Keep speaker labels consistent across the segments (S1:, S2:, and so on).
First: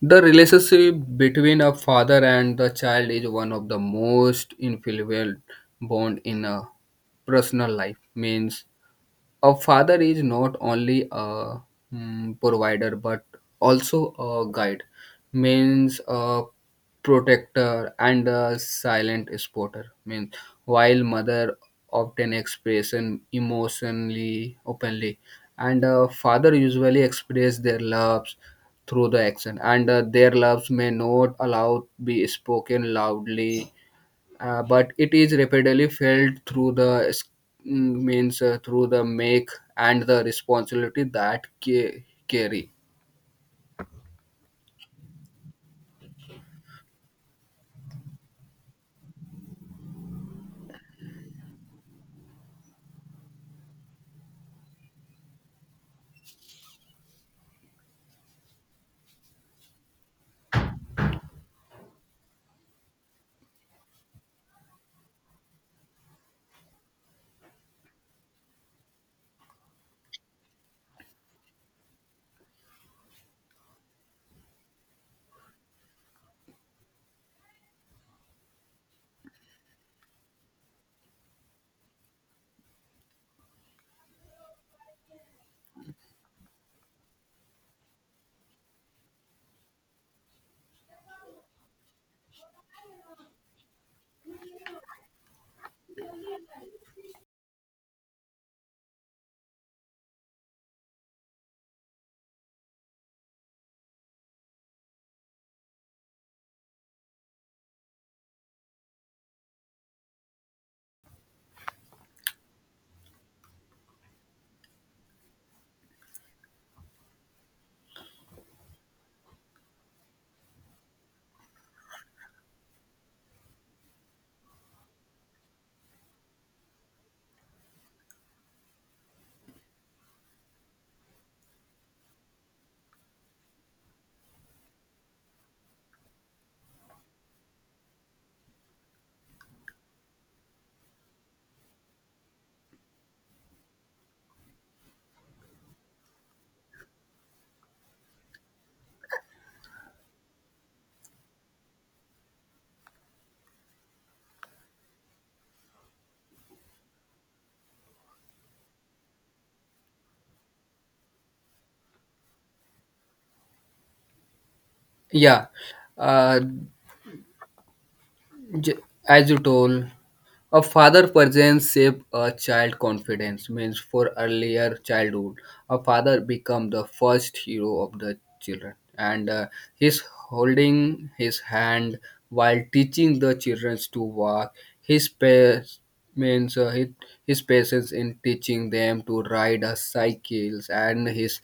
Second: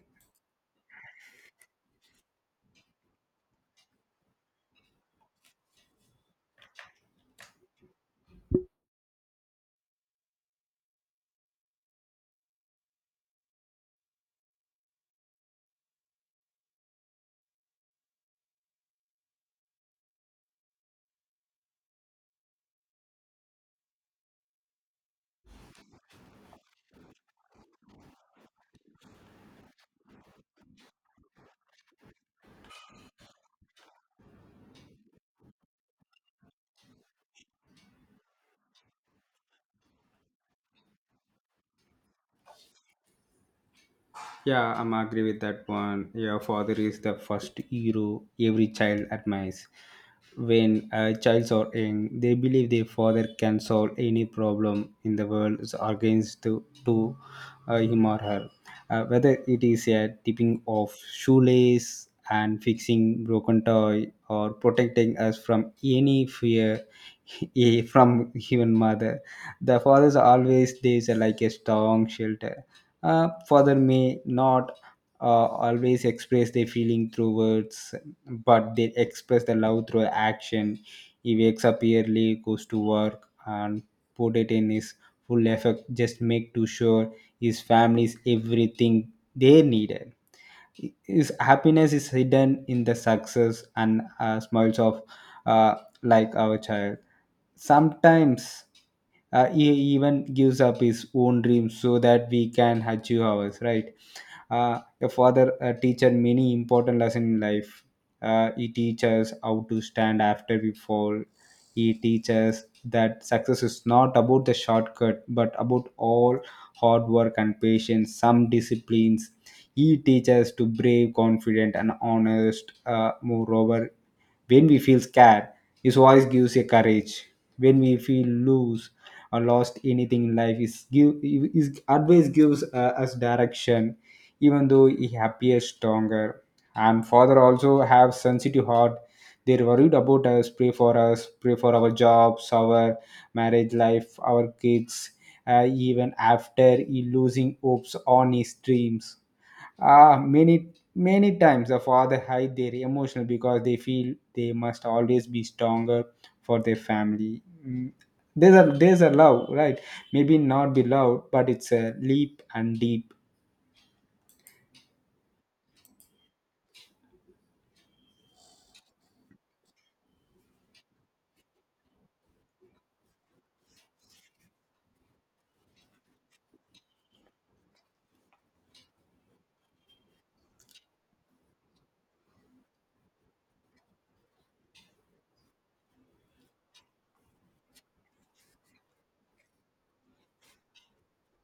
S1: The relationship between a father and the child is one of the most influential bond in a personal life. Means a father is not only a provider but also a guide means a protector and a silent supporter means while mother often expression emotionally openly and a father usually express their loves through the action, and their loves may not allow be spoken loudly, but it is rapidly felt through the means through the make and the responsibility that carry.
S2: Yeah, I'm agree with that one. Your father is the first hero every child admires. When childs are young, they believe their father can solve any problem in the world against to him or her. Whether it is a tipping of shoelace and fixing broken toy or protecting us from any fear from human mother, the fathers always there's a, like a strong shelter. Uh, father may not always express their feeling through words, but they express the love through action. He wakes up early, goes to work, and put it in his full effort. Just make to sure his family is everything they needed. His happiness is hidden in the success and smiles of uh, like our child. Sometimes he even gives up his own dreams so that we can achieve ours, right? Your father teacher many important lesson in life. He teaches how to stand after we fall. He teaches that success is not about the shortcut, but about all hard work and patience, some disciplines. He teaches to brave, confident, and honest. Moreover, when we feel scared, his voice gives you courage. When we feel loose or lost anything in life, his advice gives us direction even though he appears stronger. And father also have sensitive heart. They're worried about us, pray for our jobs, our marriage life, our kids, even after he losing hopes on his dreams. Ah, many many times the father hide their emotional because they feel they must always be stronger for their family. There's a love, right? Maybe not be loud, but it's a leap and deep.
S1: Yeah. uh, j- as you told, a father presence shape a child confidence means for earlier childhood, a father become the first hero of the children, and he's holding his hand while teaching the children to walk. His pace means his patience in teaching them to ride a cycles, and his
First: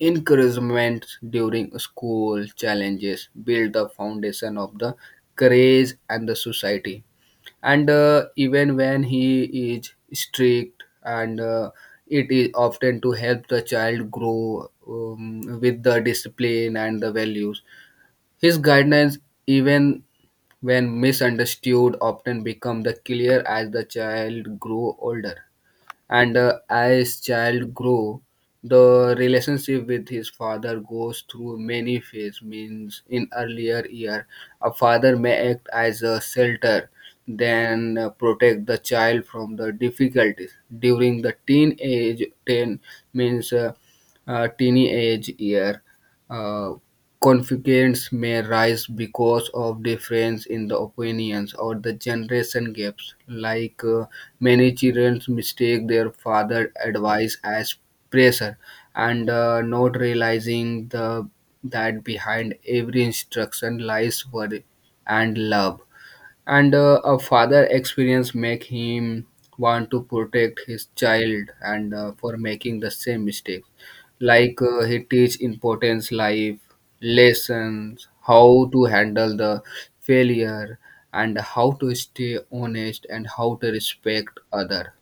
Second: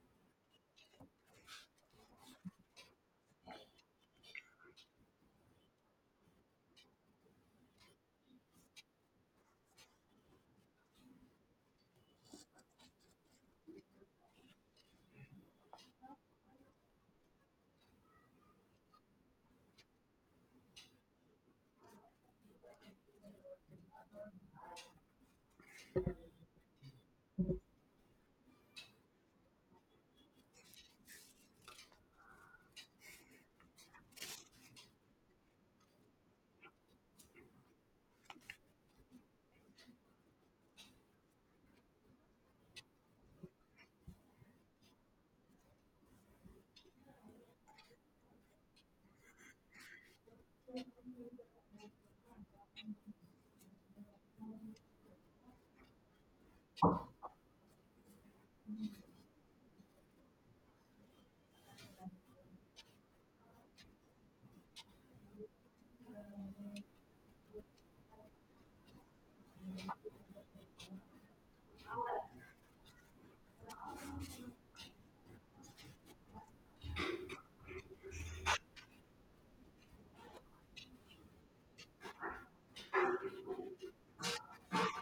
S1: encouragement during school challenges build the foundation of the courage and the society. And even when he is strict, and it is often to help the child grow with the discipline and the values. His guidance, even when misunderstood, often become the clear as the child grow older. And as child grow, the relationship with his father goes through many phases means in earlier year a father may act as a shelter, then protect the child from the difficulties during the teenage 10 means teenage year. uh, Conflicts may rise because of difference in the opinions or the generation gaps. Like many children mistake their father advice as pressure, and not realizing the that behind every instruction lies worry and love. And a father experience make him want to protect his child and for making the same mistakes. Like he teach importance life lessons, how to handle the failure, and how to stay honest, and how to respect other.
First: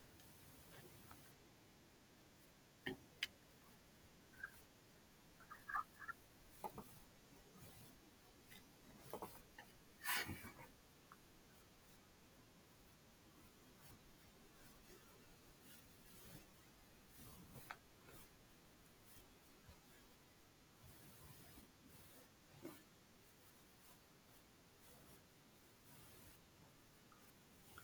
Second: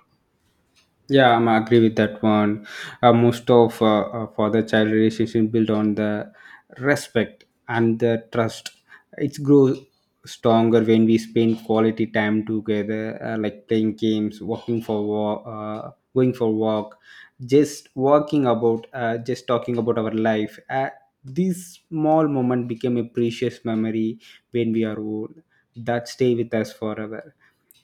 S2: Yeah, I'm agree with that one. Most of father-child relationship built on the respect and the trust. It grows stronger when we spend quality time together, like playing games, walking for walk, going for walk, just walking about, just talking about our life. This small moment became a precious memory when we are old that stay with us forever.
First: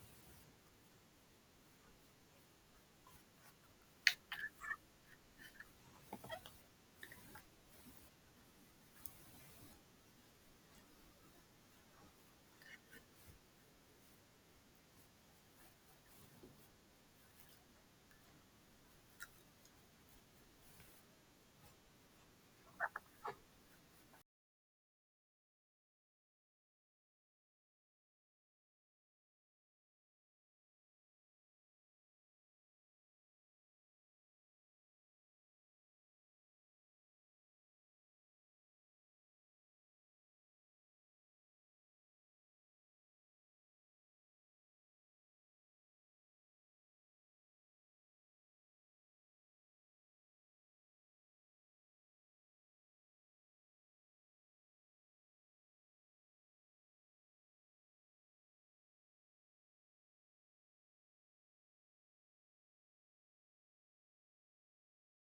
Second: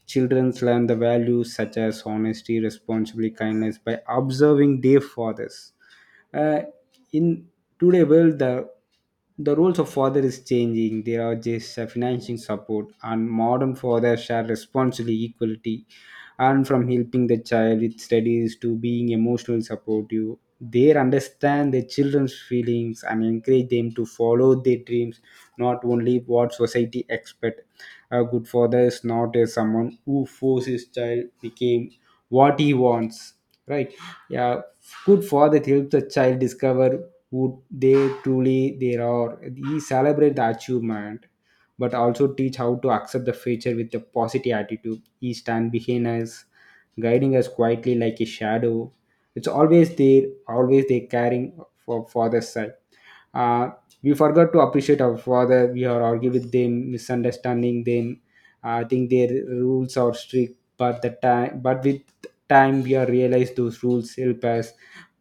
S2: Children learn the values such as honesty, responsibility, kindness by observing their fathers. Uh, in today world, the roles of father is changing. There are just financing support, and modern fathers share responsibility, equality, and from helping the child with studies to being emotional supportive. They understand their children's feelings and encourage them to follow their dreams, not only what society expect. A good father is not a someone who forces his child became what he wants, right? Yeah, good father helps the child discover who they truly they are. He celebrate the achievement but also teach how to accept the future with a positive attitude. He stand behind us, guiding us quietly like a shadow. It's always there, always they caring for father's side. Uh, we forgot to appreciate our father. We are argue with them, misunderstanding them. I think their rules are strict but the time, but with time we are realize those rules help us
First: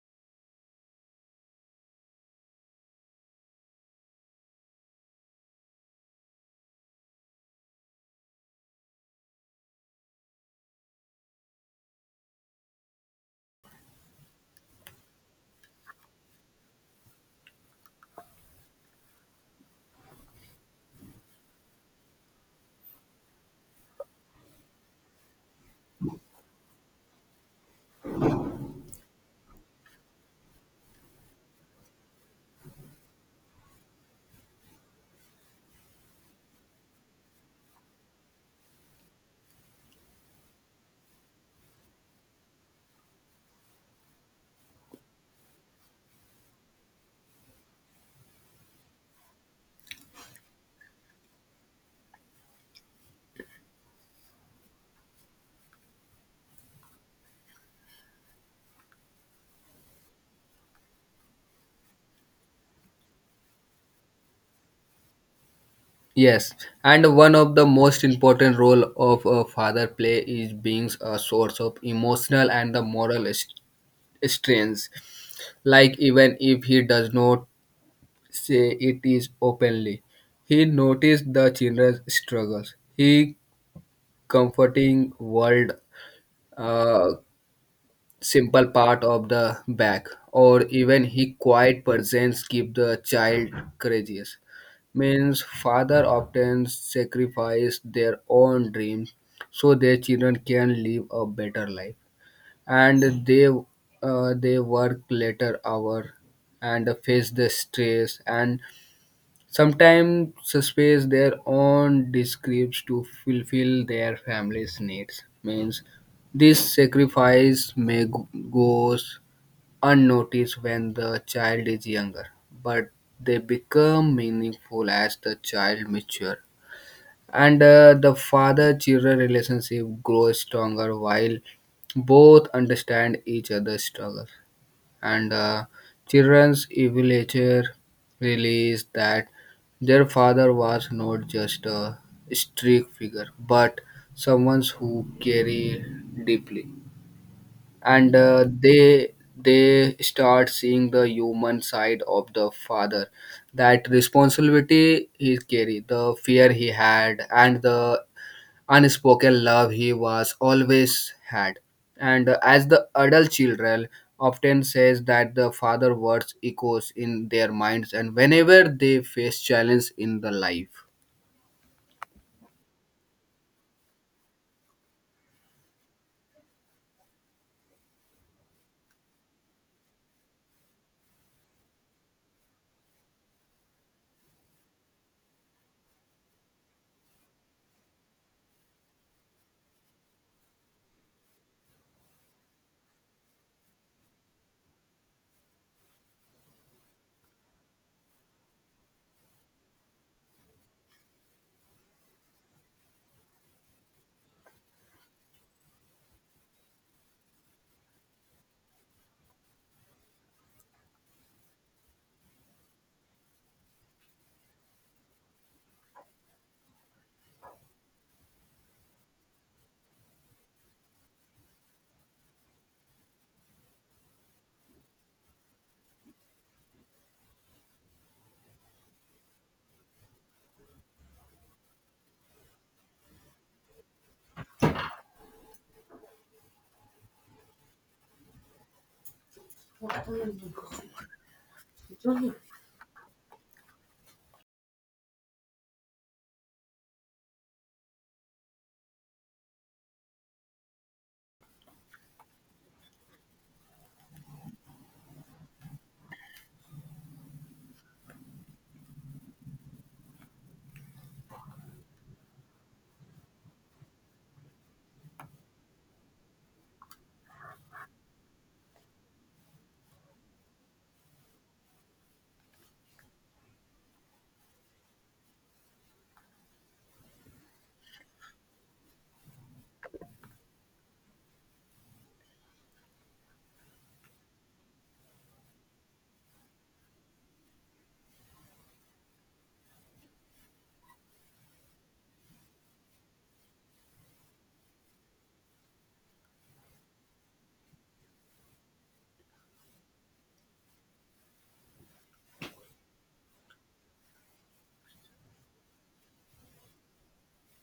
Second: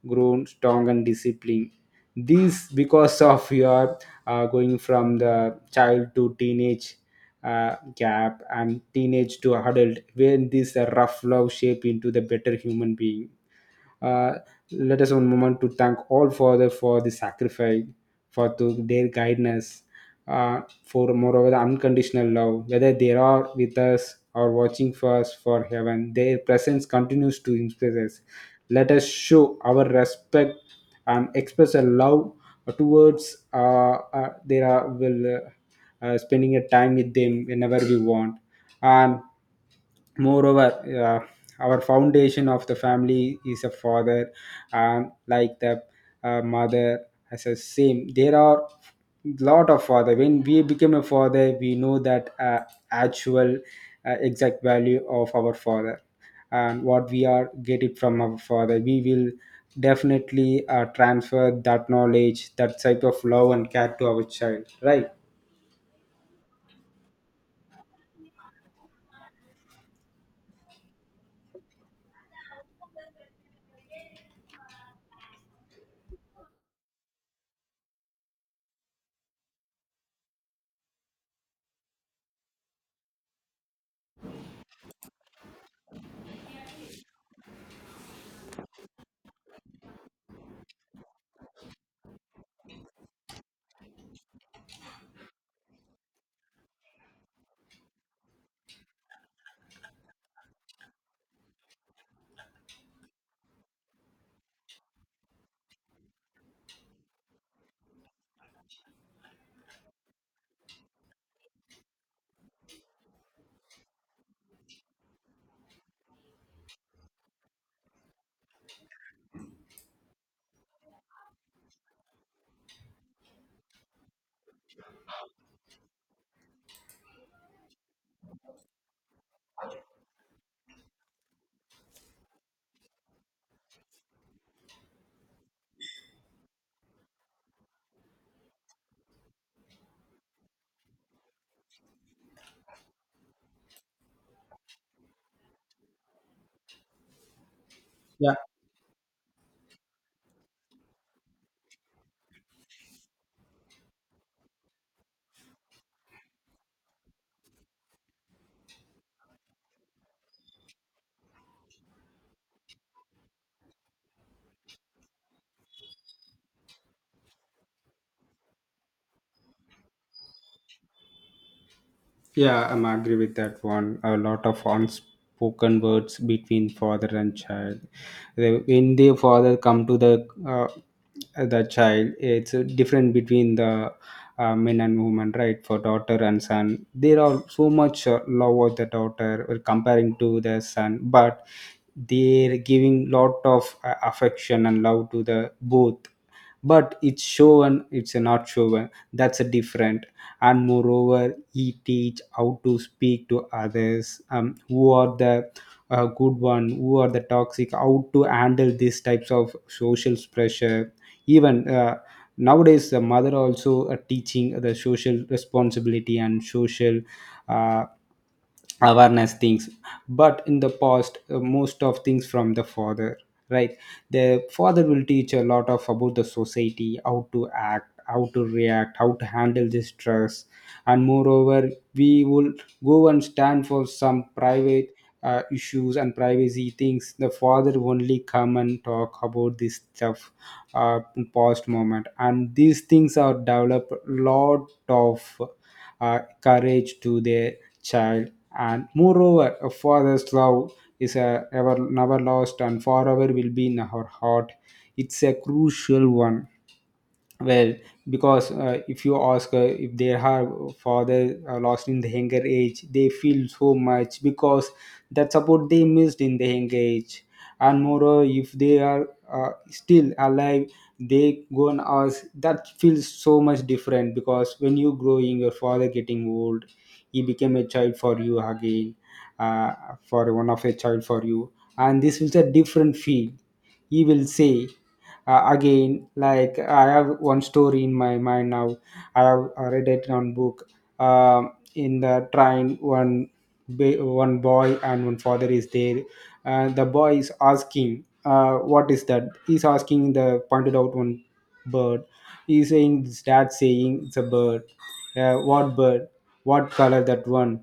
S2: grown strong and disciplined. This because of your going from the child to teenage gap, and teenage to adult, when this rough love shape into the better human being. uh, Let us one moment to thank all Father for the sacrifice, for to their guidance, for moreover the unconditional love, whether they are with us or watching for us for heaven. Their presence continues to inspire us. Let us show our respect and express a love towards their will. Spending a time with them whenever we want, and moreover uh, our foundation of the family is a father, and like the mother as a same. There are lot of father. When we become a father we know that actual exact value of our father, and what we are get it from our father we will definitely transfer that knowledge, that type of love and care to our child, right?
S1: Yes. And one of the most important role of a father play is being a source of emotional and the moral strength, like even if he does not say it is openly. He noticed the children's struggles. He comforting world, uh, simple part of the back, or even he quiet presence keep the child courageous. Means father often sacrifice their own dreams so their children can live a better life, and they work later hour and face the stress. And sometimes space their own descripts to fulfill their family's needs. Means this sacrifice goes unnoticed when the child is younger, but they become meaningful as the child matures. And the father-children relationship grows stronger while both understand each other's struggles, and children's evaluator realized that their father was not just a strict figure but someone who cared deeply. And
S2: Yeah.
S1: they start seeing the human side of the father, that responsibility he carried, the fear he had, and the unspoken love he was always had. And as the adult children often says that the father words echoes in their minds and whenever they face challenge in the life.
S2: Yeah, I'm agree with that one. A lot of unspoken words between father and child. They- When the father come to uh, the child, it's different between the men and women, right? For daughter and son, there are so much love of the daughter comparing to the son, but they're giving lot of affection and love to the both. But it's shown, it's not shown. That's a different. And moreover he teach how to speak to others who are the good one, who are the toxic, how to handle these types of social pressure. Even nowadays the mother also teaching the social responsibility and social uh, awareness things, but in the past most of things from the father, right? The father will teach a lot of about the society, how to act, how to react, how to handle this stress. And moreover we will go and stand for some private issues and privacy things. The father only come and talk about this stuff in past moment, and these things are develop lot of courage to their child. And moreover a father's love is a ever never lost and forever will be in our heart. It's a crucial one. Well, because if you ask if their her father lost in the younger age they feel so much because that support they missed in the younger age. And moreover if they are still alive, they go and ask, that feels so much different, because when you growing your father getting old, he became a child for you again. uh, for one of a child for you, and this is a different feel. He will say again, like I have one story in my mind now. I have read it on book. Um in the train one one boy and one father is there. Uh, the boy is asking what is that, he's asking the pointed out one bird. He's saying his dad saying it's a bird. Uh, what bird, what color that one,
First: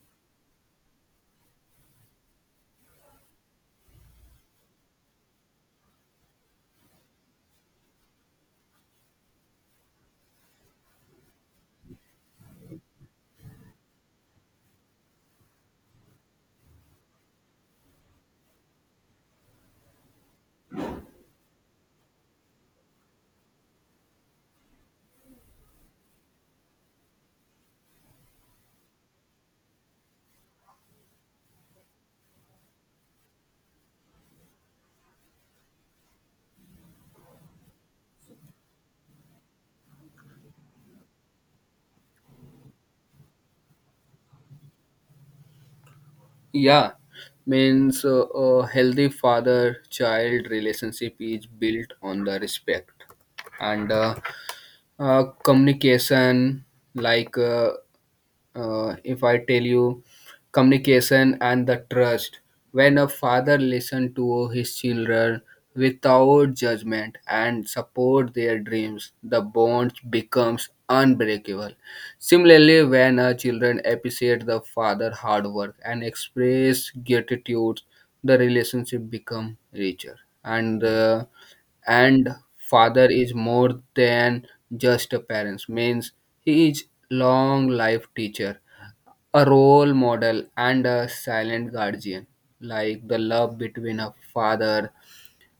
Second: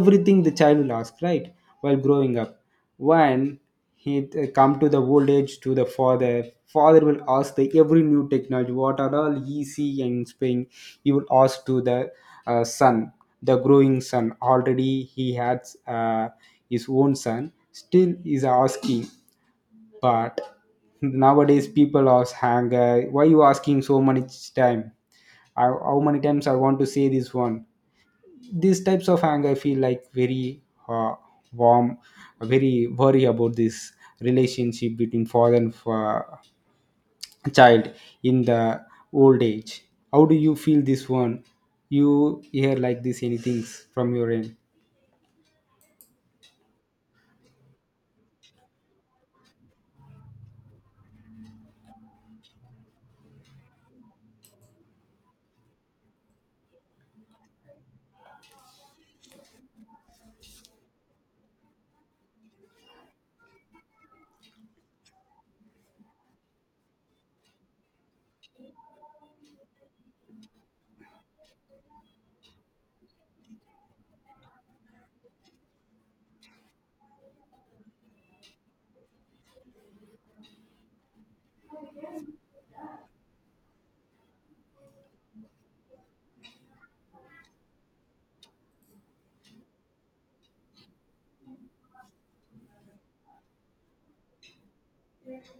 S2: everything the child will ask, right? While growing up, when he come to the old age to the father, father will ask the every new technology, what are all easy and spring. He will ask to the son. The growing son already he has his own son still is asking. But nowadays people ask hang, why you asking so much time? I, how many times I want to say this one? These types of anger feel like very uh, warm, very worry about this relationship between father and child in the old age. How do you feel this one? You hear like this anything from your end?
S1: Yeah. Means a healthy father child relationship is built on the respect and communication. Like if I tell you, communication and the trust. When a father listens to his children without judgment and support their dreams, the bond becomes unbreakable. Similarly, when a children appreciate the father hard work and express gratitude, the relationship become richer. And father is more than just a parent means he is long life teacher, a role model, and a silent guardian. Like the love between a father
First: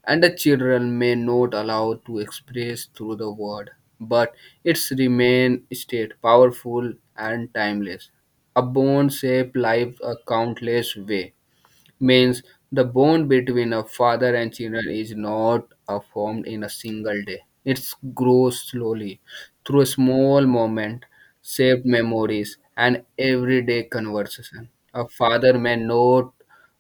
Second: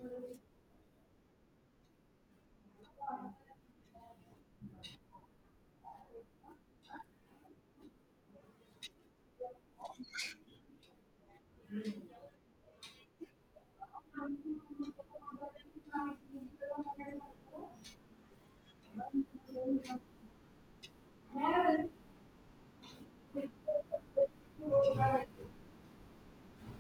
S1: and the children may not allow to express through the word, but its remain state powerful and timeless, a bond shape life a countless way. Means the bond between a father and children is not formed in a single day. It grows slowly through small moments, saved memories, and everyday conversation. A father may not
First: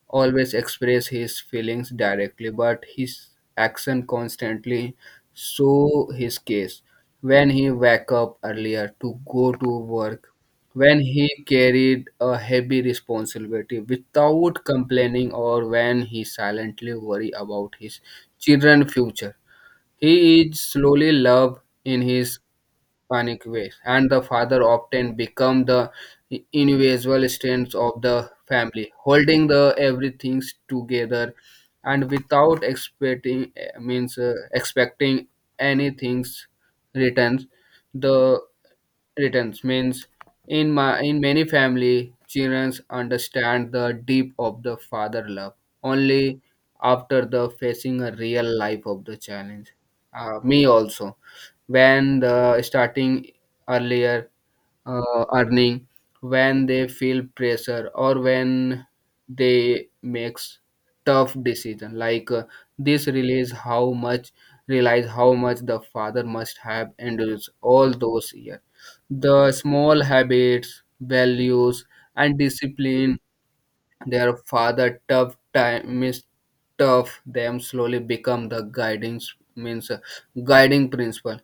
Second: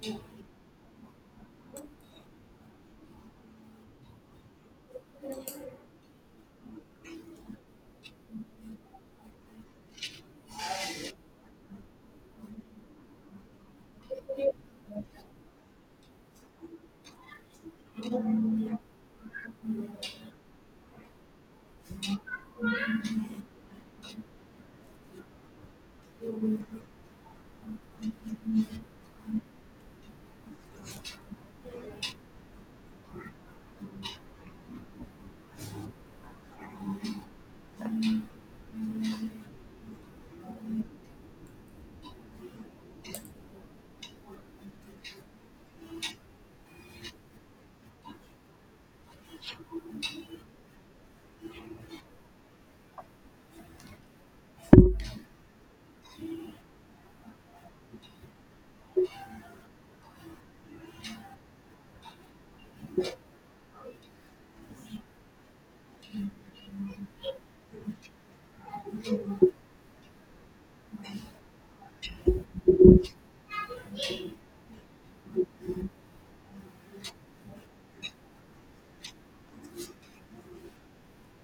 S1: always express his feelings directly, but his action constantly show his case. When he wake up earlier to go to work, when he carried a heavy responsibility without complaining, or when he silently worried about his children's future. He is slowly loved in his panic ways, and the father often become the individual strength of the family, holding the everything together and without expecting eh, means expecting anything's returns. The returns means in my in many family children understand the deep of the father love only after the facing a real life of the challenge. Me also when the starting earlier earning, when they feel pressure or when they makes tough decision. Like this realize how much the father must have endured all those years, the small habits, values, and discipline. Their father tough time is tough them slowly become the guiding means guiding principle.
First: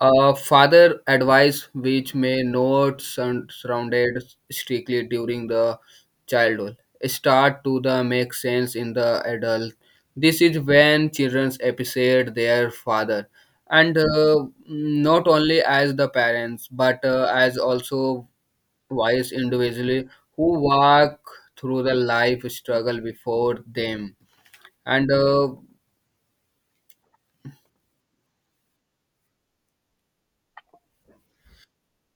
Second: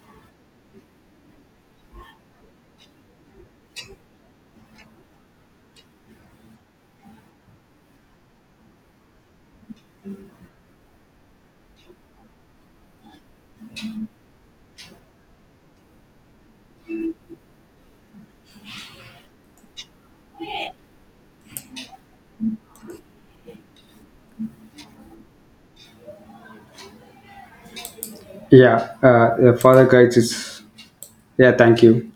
S1: A father advice which may not sound surrounded strictly during the childhood start to the make sense in the adult. This is when children appreciate their father, and not only as the parents but as also wise individually who walk through the life struggle before them and.
S2: Yeah, the father guides is. Yeah, thank you.